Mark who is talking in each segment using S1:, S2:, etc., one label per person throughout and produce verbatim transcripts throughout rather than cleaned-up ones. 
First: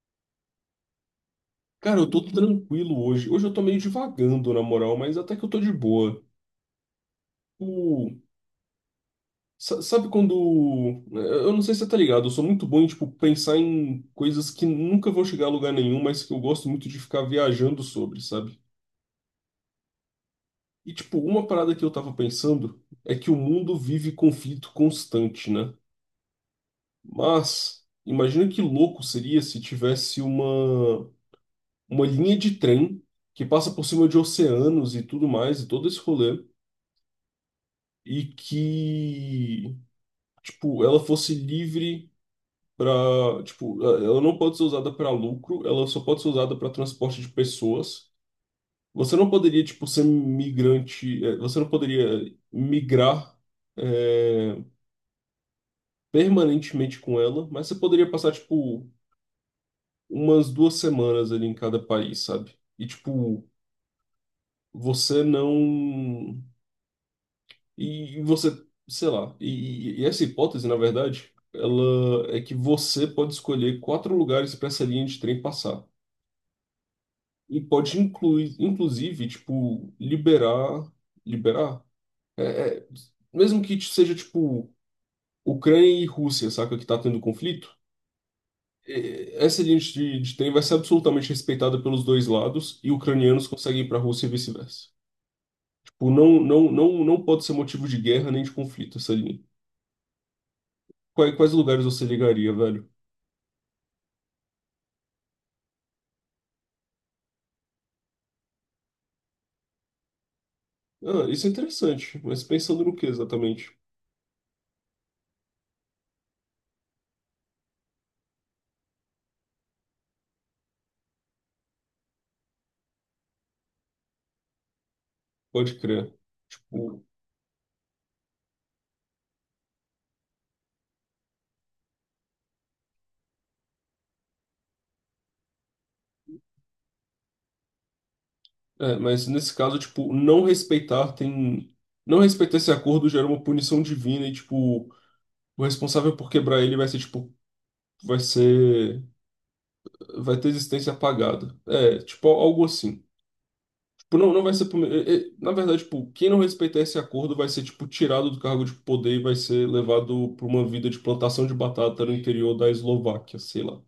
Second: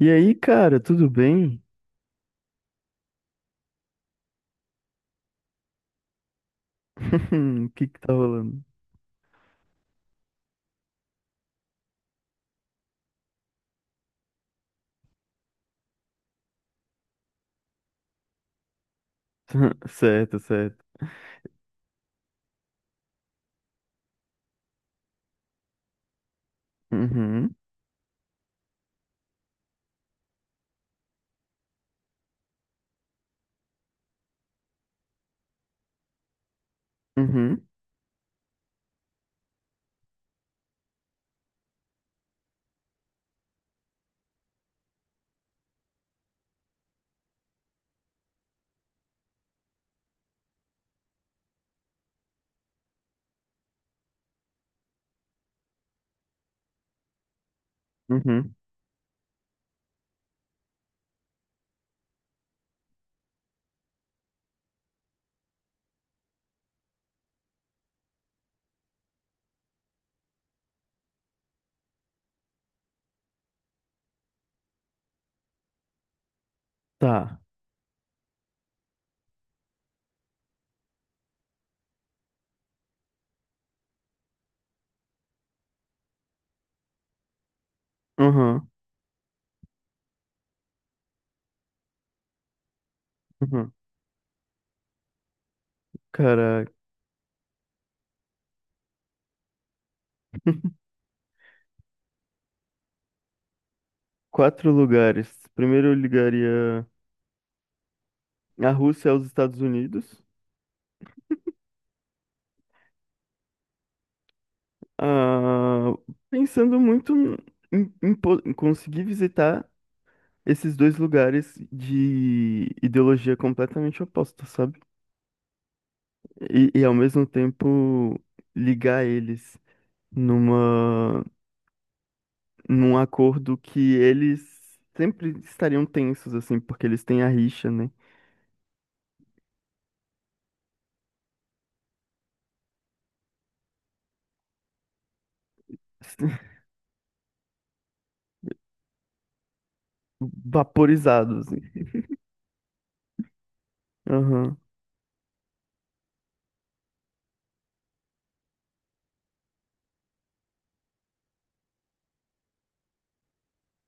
S1: E aí, cara, tudo bem?
S2: Cara, eu tô tranquilo hoje. Hoje eu tô meio divagando, na moral, mas até que eu tô de boa.
S1: O que que
S2: O...
S1: tá rolando?
S2: sa- Sabe quando, né? Eu não sei se você tá ligado, eu sou muito bom em, tipo, pensar em coisas que nunca vão chegar a lugar nenhum, mas que eu gosto muito de ficar viajando sobre, sabe?
S1: Certo, certo.
S2: E, tipo, uma parada que eu tava pensando é que o mundo vive conflito constante, né?
S1: Uhum,
S2: Mas imagina que louco seria se tivesse uma, uma linha de trem que passa por cima de oceanos e tudo mais, e todo esse rolê,
S1: uhum,
S2: e que, tipo, ela fosse livre para, tipo, ela não pode ser usada para lucro, ela só pode ser usada para transporte de pessoas. Você não poderia, tipo, ser migrante, eh, você não poderia migrar eh, permanentemente com ela, mas você poderia passar,
S1: uhum.
S2: tipo, umas duas semanas ali em cada país, sabe? E, tipo, você não. E você, sei lá, e, e essa hipótese, na verdade, ela é que você pode escolher quatro lugares para essa linha de trem passar.
S1: Tá.
S2: E pode incluir, inclusive, tipo, liberar, liberar, mesmo que seja, tipo, Ucrânia e Rússia, saca, que tá tendo conflito,
S1: Uhum,
S2: eh, essa linha de, de trem vai ser absolutamente respeitada pelos dois lados e ucranianos
S1: uhum.
S2: conseguem ir para a Rússia e vice-versa. Tipo, não,
S1: Cara,
S2: não, não, não pode ser motivo de guerra nem de conflito essa linha. Quais, quais lugares você ligaria, velho?
S1: quatro lugares. Primeiro eu ligaria a Rússia aos Estados Unidos.
S2: Ah, isso é interessante, mas pensando no que exatamente?
S1: Ah, pensando muito em, em po- em conseguir visitar esses dois lugares de ideologia completamente oposta, sabe?
S2: Pode crer.
S1: E, e ao
S2: O-
S1: mesmo tempo ligar eles numa num acordo que eles sempre estariam tensos, assim, porque eles têm a rixa, né?
S2: É, mas nesse caso, tipo, não respeitar tem. Não respeitar esse acordo gera uma punição divina e, tipo, o responsável por quebrar ele vai ser, tipo, vai ser. Vai ter existência
S1: Vaporizados,
S2: apagada.
S1: assim.
S2: É, tipo, algo assim. Tipo, não, não vai
S1: Aham,
S2: ser. puni- é, é, Na verdade, tipo, quem não respeitar esse acordo vai ser, tipo, tirado do cargo de poder e vai ser levado para uma vida de plantação de batata no interior da Eslováquia, sei lá.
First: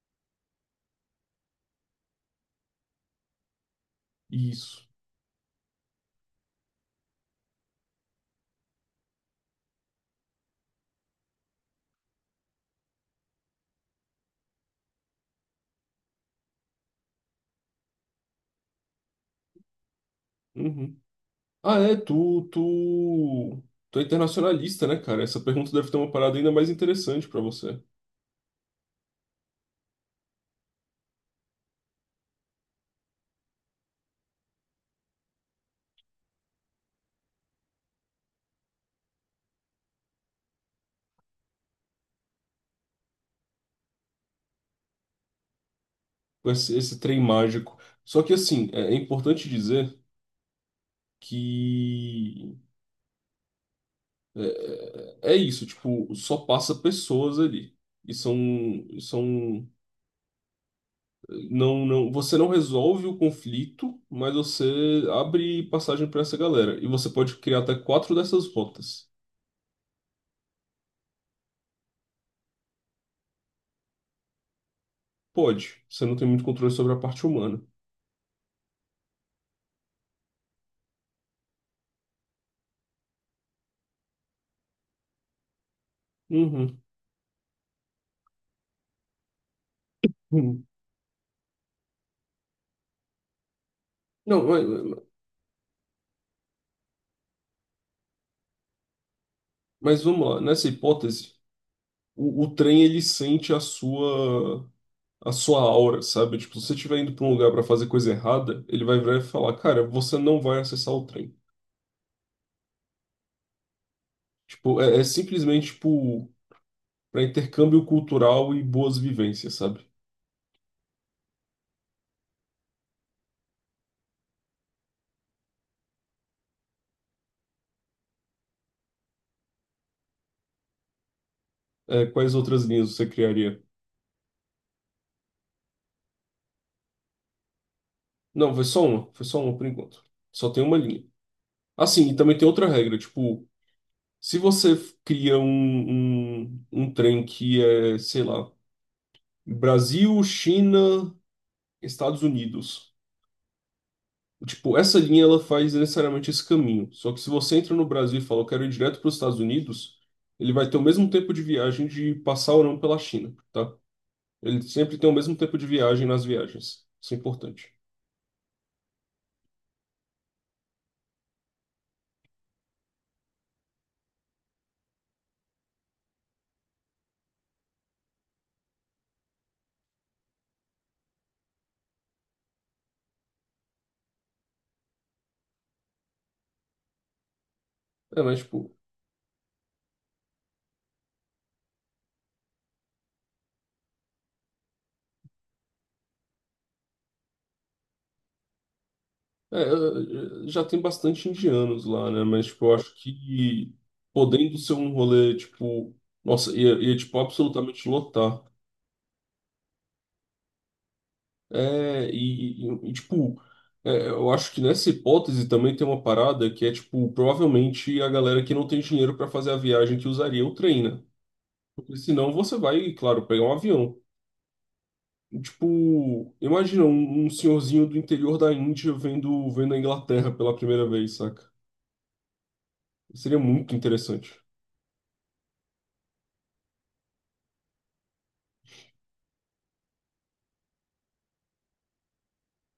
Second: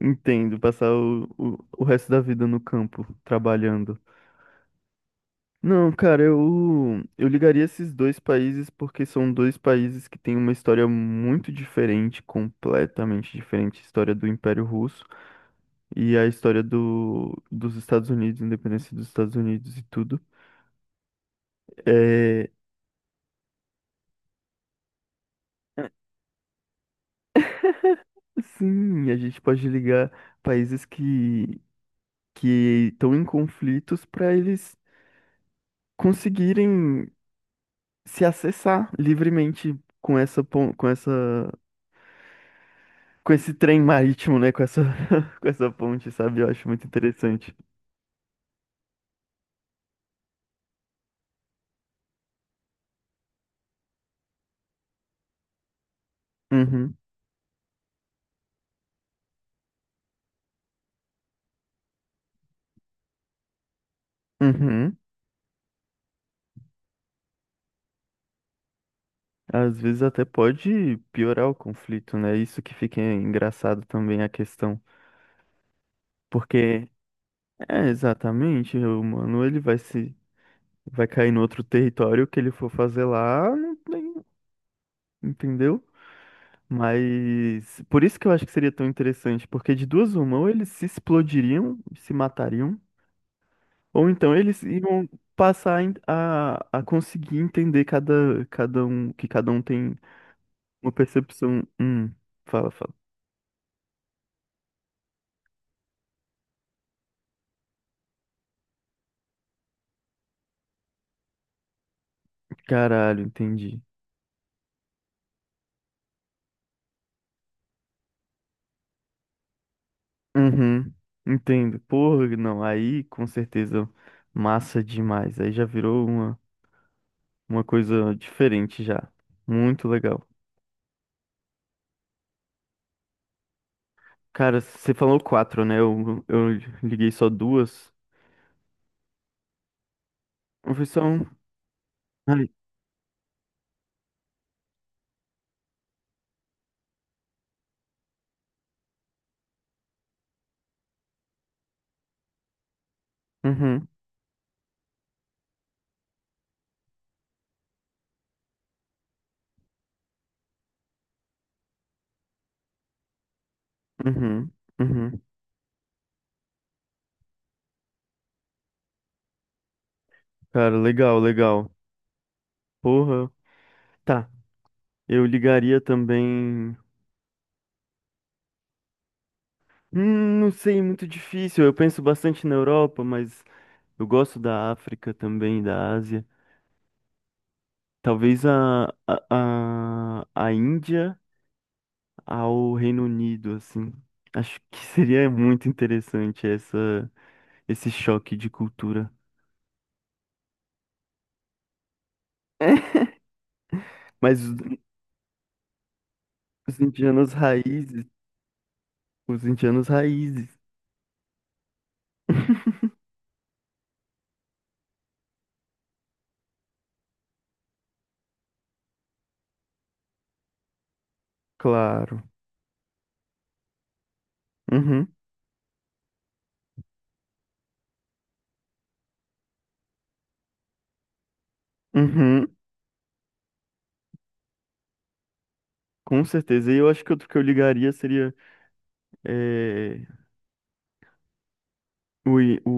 S1: entendo, passar o, o, o resto da vida no campo, trabalhando.
S2: Isso.
S1: Não, cara, eu, eu ligaria esses dois países porque são dois países que têm uma história muito diferente, completamente diferente, a história do Império Russo e a história do, dos Estados Unidos, independência dos Estados Unidos e tudo.
S2: Uhum. Ah, é, tu,
S1: É,
S2: tu, tu é internacionalista, né, cara? Essa pergunta deve ter uma parada ainda mais interessante pra você.
S1: sim, a gente pode ligar países que que estão em conflitos para eles conseguirem se acessar livremente com essa pon- com essa com esse trem marítimo, né? Com essa com essa ponte, sabe? Eu
S2: Com
S1: acho
S2: esse,
S1: muito
S2: esse trem
S1: interessante.
S2: mágico. Só que, assim, é, é importante dizer que é, é isso, tipo, só passa
S1: Uhum,
S2: pessoas ali. E são, são Não, não, você não resolve o conflito, mas
S1: uhum.
S2: você abre passagem para essa galera. E você pode criar até quatro dessas rotas.
S1: Às vezes até pode piorar o conflito, né? Isso que fica engraçado também a questão,
S2: Pode. Você não tem muito controle
S1: porque
S2: sobre a parte humana.
S1: é exatamente o humano ele vai se vai cair no outro território o que ele for fazer lá, não tem, entendeu?
S2: Uhum.
S1: Mas por isso que eu acho que seria tão interessante, porque de duas uma, ou
S2: Uhum.
S1: eles se explodiriam, se matariam, ou então
S2: Não,
S1: eles
S2: mas,
S1: iam passar a, a a conseguir entender cada, cada um, que cada um tem
S2: mas vamos lá. Nessa
S1: uma
S2: hipótese,
S1: percepção. Hum,
S2: o, o
S1: fala,
S2: trem
S1: fala.
S2: ele sente a sua a sua aura, sabe? Tipo, se você estiver indo para um lugar para fazer coisa errada, ele vai virar e falar, cara, você não vai acessar o trem.
S1: Caralho, entendi.
S2: Tipo, é, é simplesmente tipo para intercâmbio cultural e boas vivências, sabe?
S1: Uhum, entendo. Porra, não, aí com certeza massa demais. Aí já virou uma, uma coisa diferente já. Muito legal.
S2: É, quais outras linhas você criaria?
S1: Cara, você falou quatro, né? Eu, eu liguei só duas.
S2: Não, foi só uma, foi só uma por enquanto. Só tem
S1: Foi
S2: uma linha.
S1: profissão.
S2: Assim, e também tem
S1: Ai.
S2: outra regra, tipo, se você f- cria um, um, um trem que é, sei lá, Brasil, China, Estados Unidos.
S1: Uhum,
S2: Tipo, essa linha ela faz necessariamente esse caminho. Só que se você entra no Brasil e fala, eu quero ir direto para os Estados Unidos, ele vai ter o mesmo tempo de viagem de passar ou não pela China, tá?
S1: uhum,
S2: Ele sempre tem o
S1: uhum.
S2: mesmo tempo de viagem nas viagens. Isso é importante.
S1: Cara, legal, legal. Porra. Tá, eu ligaria também. Hum, não sei, muito difícil. Eu penso bastante na Europa, mas eu gosto da África também, da Ásia.
S2: É, mas,
S1: Talvez
S2: tipo,
S1: a, a, a, a Índia ao Reino Unido, assim. Acho que seria muito interessante essa, esse choque de cultura.
S2: é, é, é, já tem bastante indianos lá, né? Mas, tipo, eu acho que
S1: Mas
S2: podendo ser um rolê, tipo, nossa, ia,
S1: os
S2: ia tipo,
S1: indianos
S2: absolutamente
S1: raízes,
S2: lotar.
S1: os indianos raízes,
S2: É, e, e- e, tipo, é, eu acho que nessa hipótese também tem uma parada que é, tipo, provavelmente a galera que não tem dinheiro para fazer a viagem que usaria o trem, né? Porque
S1: claro.
S2: senão você vai, claro, pegar um avião.
S1: Uhum,
S2: E, tipo, imagina um, um senhorzinho do interior da Índia vendo, vendo a Inglaterra pela primeira vez, saca?
S1: uhum,
S2: Seria muito interessante.
S1: com certeza. E eu acho que outro que eu ligaria seria é, o, i- o...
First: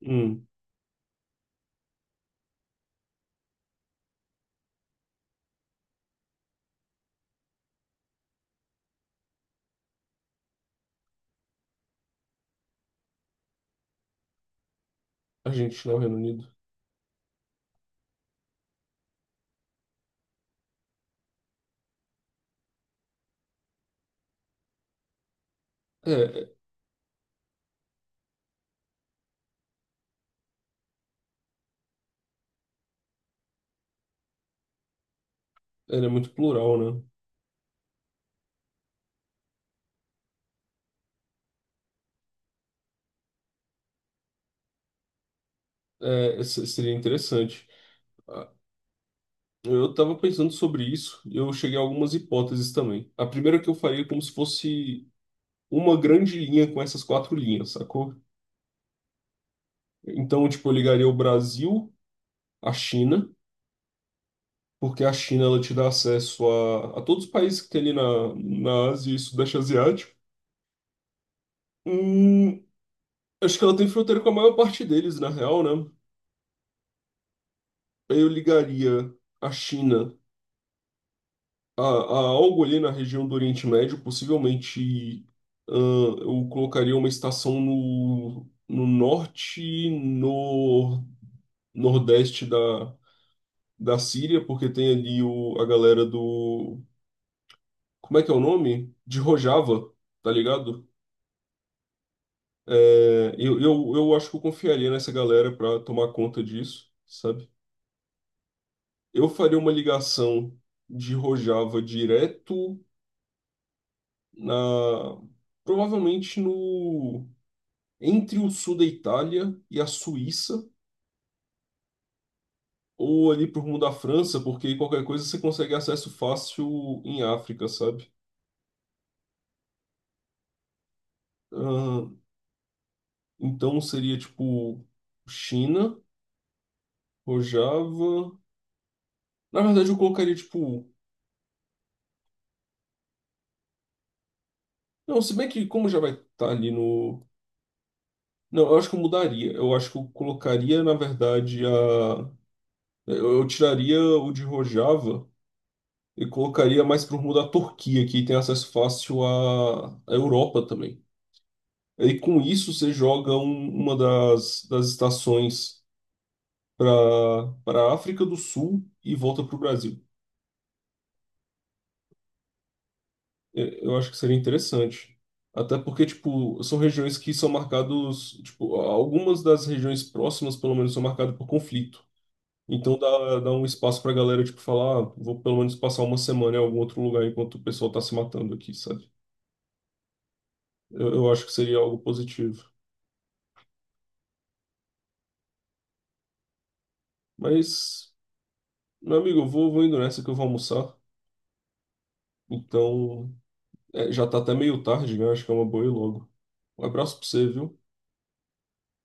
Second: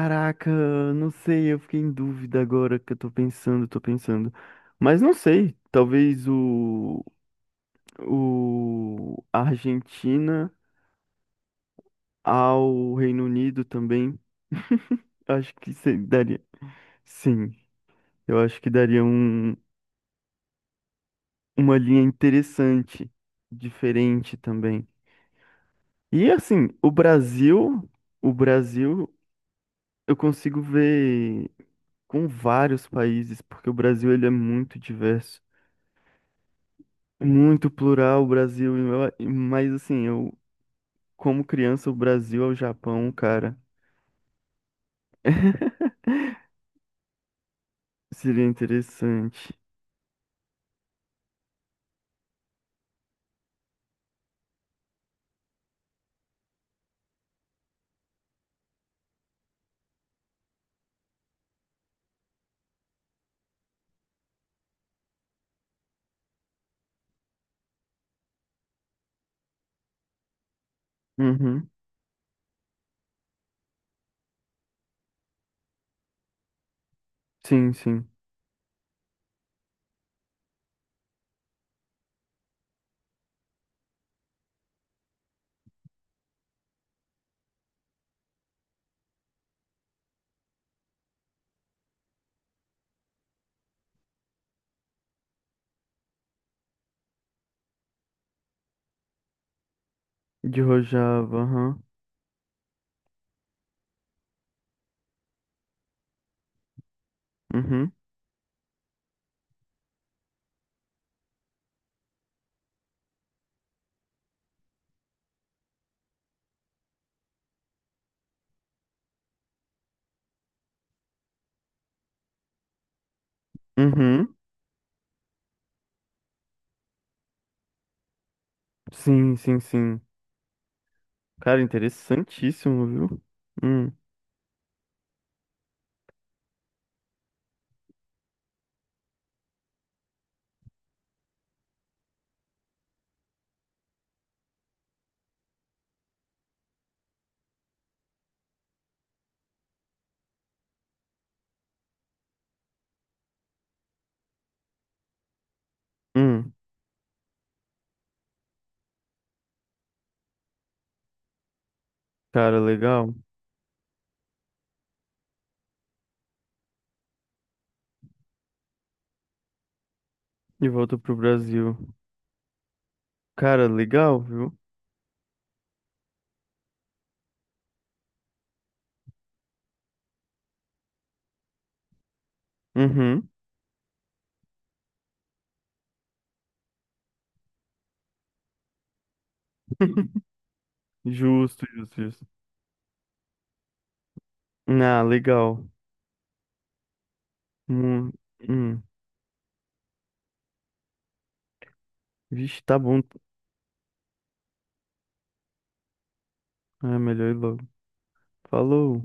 S2: Hum,
S1: não sei, eu fiquei em dúvida agora que eu tô pensando, tô pensando. Mas não sei, talvez o, o Argentina ao Reino Unido também.
S2: a
S1: Acho que
S2: gente não
S1: se-
S2: Reino
S1: daria.
S2: Unido.
S1: Sim, eu acho que daria um, uma linha interessante, diferente também.
S2: É,
S1: E
S2: é,
S1: assim, o Brasil, o Brasil, eu consigo ver com vários países, porque o Brasil ele é muito diverso,
S2: Ele é muito plural, né?
S1: muito plural o Brasil, e eu- a- e- mas assim, eu como criança o Brasil ao Japão, cara,
S2: É, se- seria interessante.
S1: seria interessante.
S2: Eu estava pensando sobre isso e eu cheguei a algumas hipóteses também. A primeira que eu faria é como se fosse uma grande linha com essas quatro linhas, sacou? Então, tipo, eu ligaria o Brasil à China, porque a China ela te dá acesso a, a todos os países que tem ali na, na Ásia e Sudeste Asiático.
S1: Uhum.
S2: Hum, Acho que ela tem fronteira com a maior parte deles, na real, né?
S1: Sim, sim.
S2: Eu ligaria a China A, a, algo ali na região do Oriente Médio, possivelmente, ahn, eu colocaria uma estação no, no norte, e no nordeste da, da Síria, porque tem ali o, a galera do. Como é que é o nome? De Rojava, tá
S1: De
S2: ligado?
S1: Rojava, aham.
S2: É, eu, eu, eu acho que eu confiaria nessa galera para tomar conta disso, sabe?
S1: Uhum.
S2: Eu faria uma ligação de Rojava direto na. Provavelmente no. Entre o sul da Itália e a Suíça, ou ali pro rumo da
S1: Uhum.
S2: França, porque aí qualquer coisa você consegue acesso fácil em África, sabe?
S1: Sim, sim, sim. Cara,
S2: Ah,
S1: interessantíssimo, viu?
S2: então
S1: Hum,
S2: seria tipo China, Rojava. Na verdade, eu colocaria tipo. Não, se bem que como já vai estar ali no. Não, eu acho que eu mudaria. Eu acho que eu colocaria, na verdade, a. Eu eu tiraria o de Rojava e
S1: hum.
S2: colocaria mais pro rumo da Turquia, que tem acesso fácil à à Europa também. E com
S1: Cara,
S2: isso você
S1: legal.
S2: joga um- uma das, das estações para para a África do Sul e volta para o Brasil.
S1: E volta pro Brasil. Cara,
S2: É, eu acho que
S1: legal,
S2: seria
S1: viu?
S2: interessante. Até porque, tipo, são regiões que são marcados, tipo, algumas das regiões próximas, pelo menos, são marcadas por conflito. Então
S1: Uhum.
S2: dá, dá um espaço pra galera, tipo, falar, ah, vou pelo menos passar uma semana em algum outro lugar enquanto o pessoal tá se matando aqui, sabe? Eu, eu acho que
S1: Justo,
S2: seria algo
S1: justo, justo.
S2: positivo.
S1: Ah, legal. Hum,
S2: Mas,
S1: hum.
S2: meu amigo, eu vou, vou indo nessa que eu vou almoçar.
S1: Vixe, tá bom.
S2: Então, é, já tá até meio tarde, né? Acho que é uma boa ir logo. Um
S1: É
S2: abraço pra
S1: melhor ir
S2: você,
S1: logo.
S2: viu?
S1: Falou.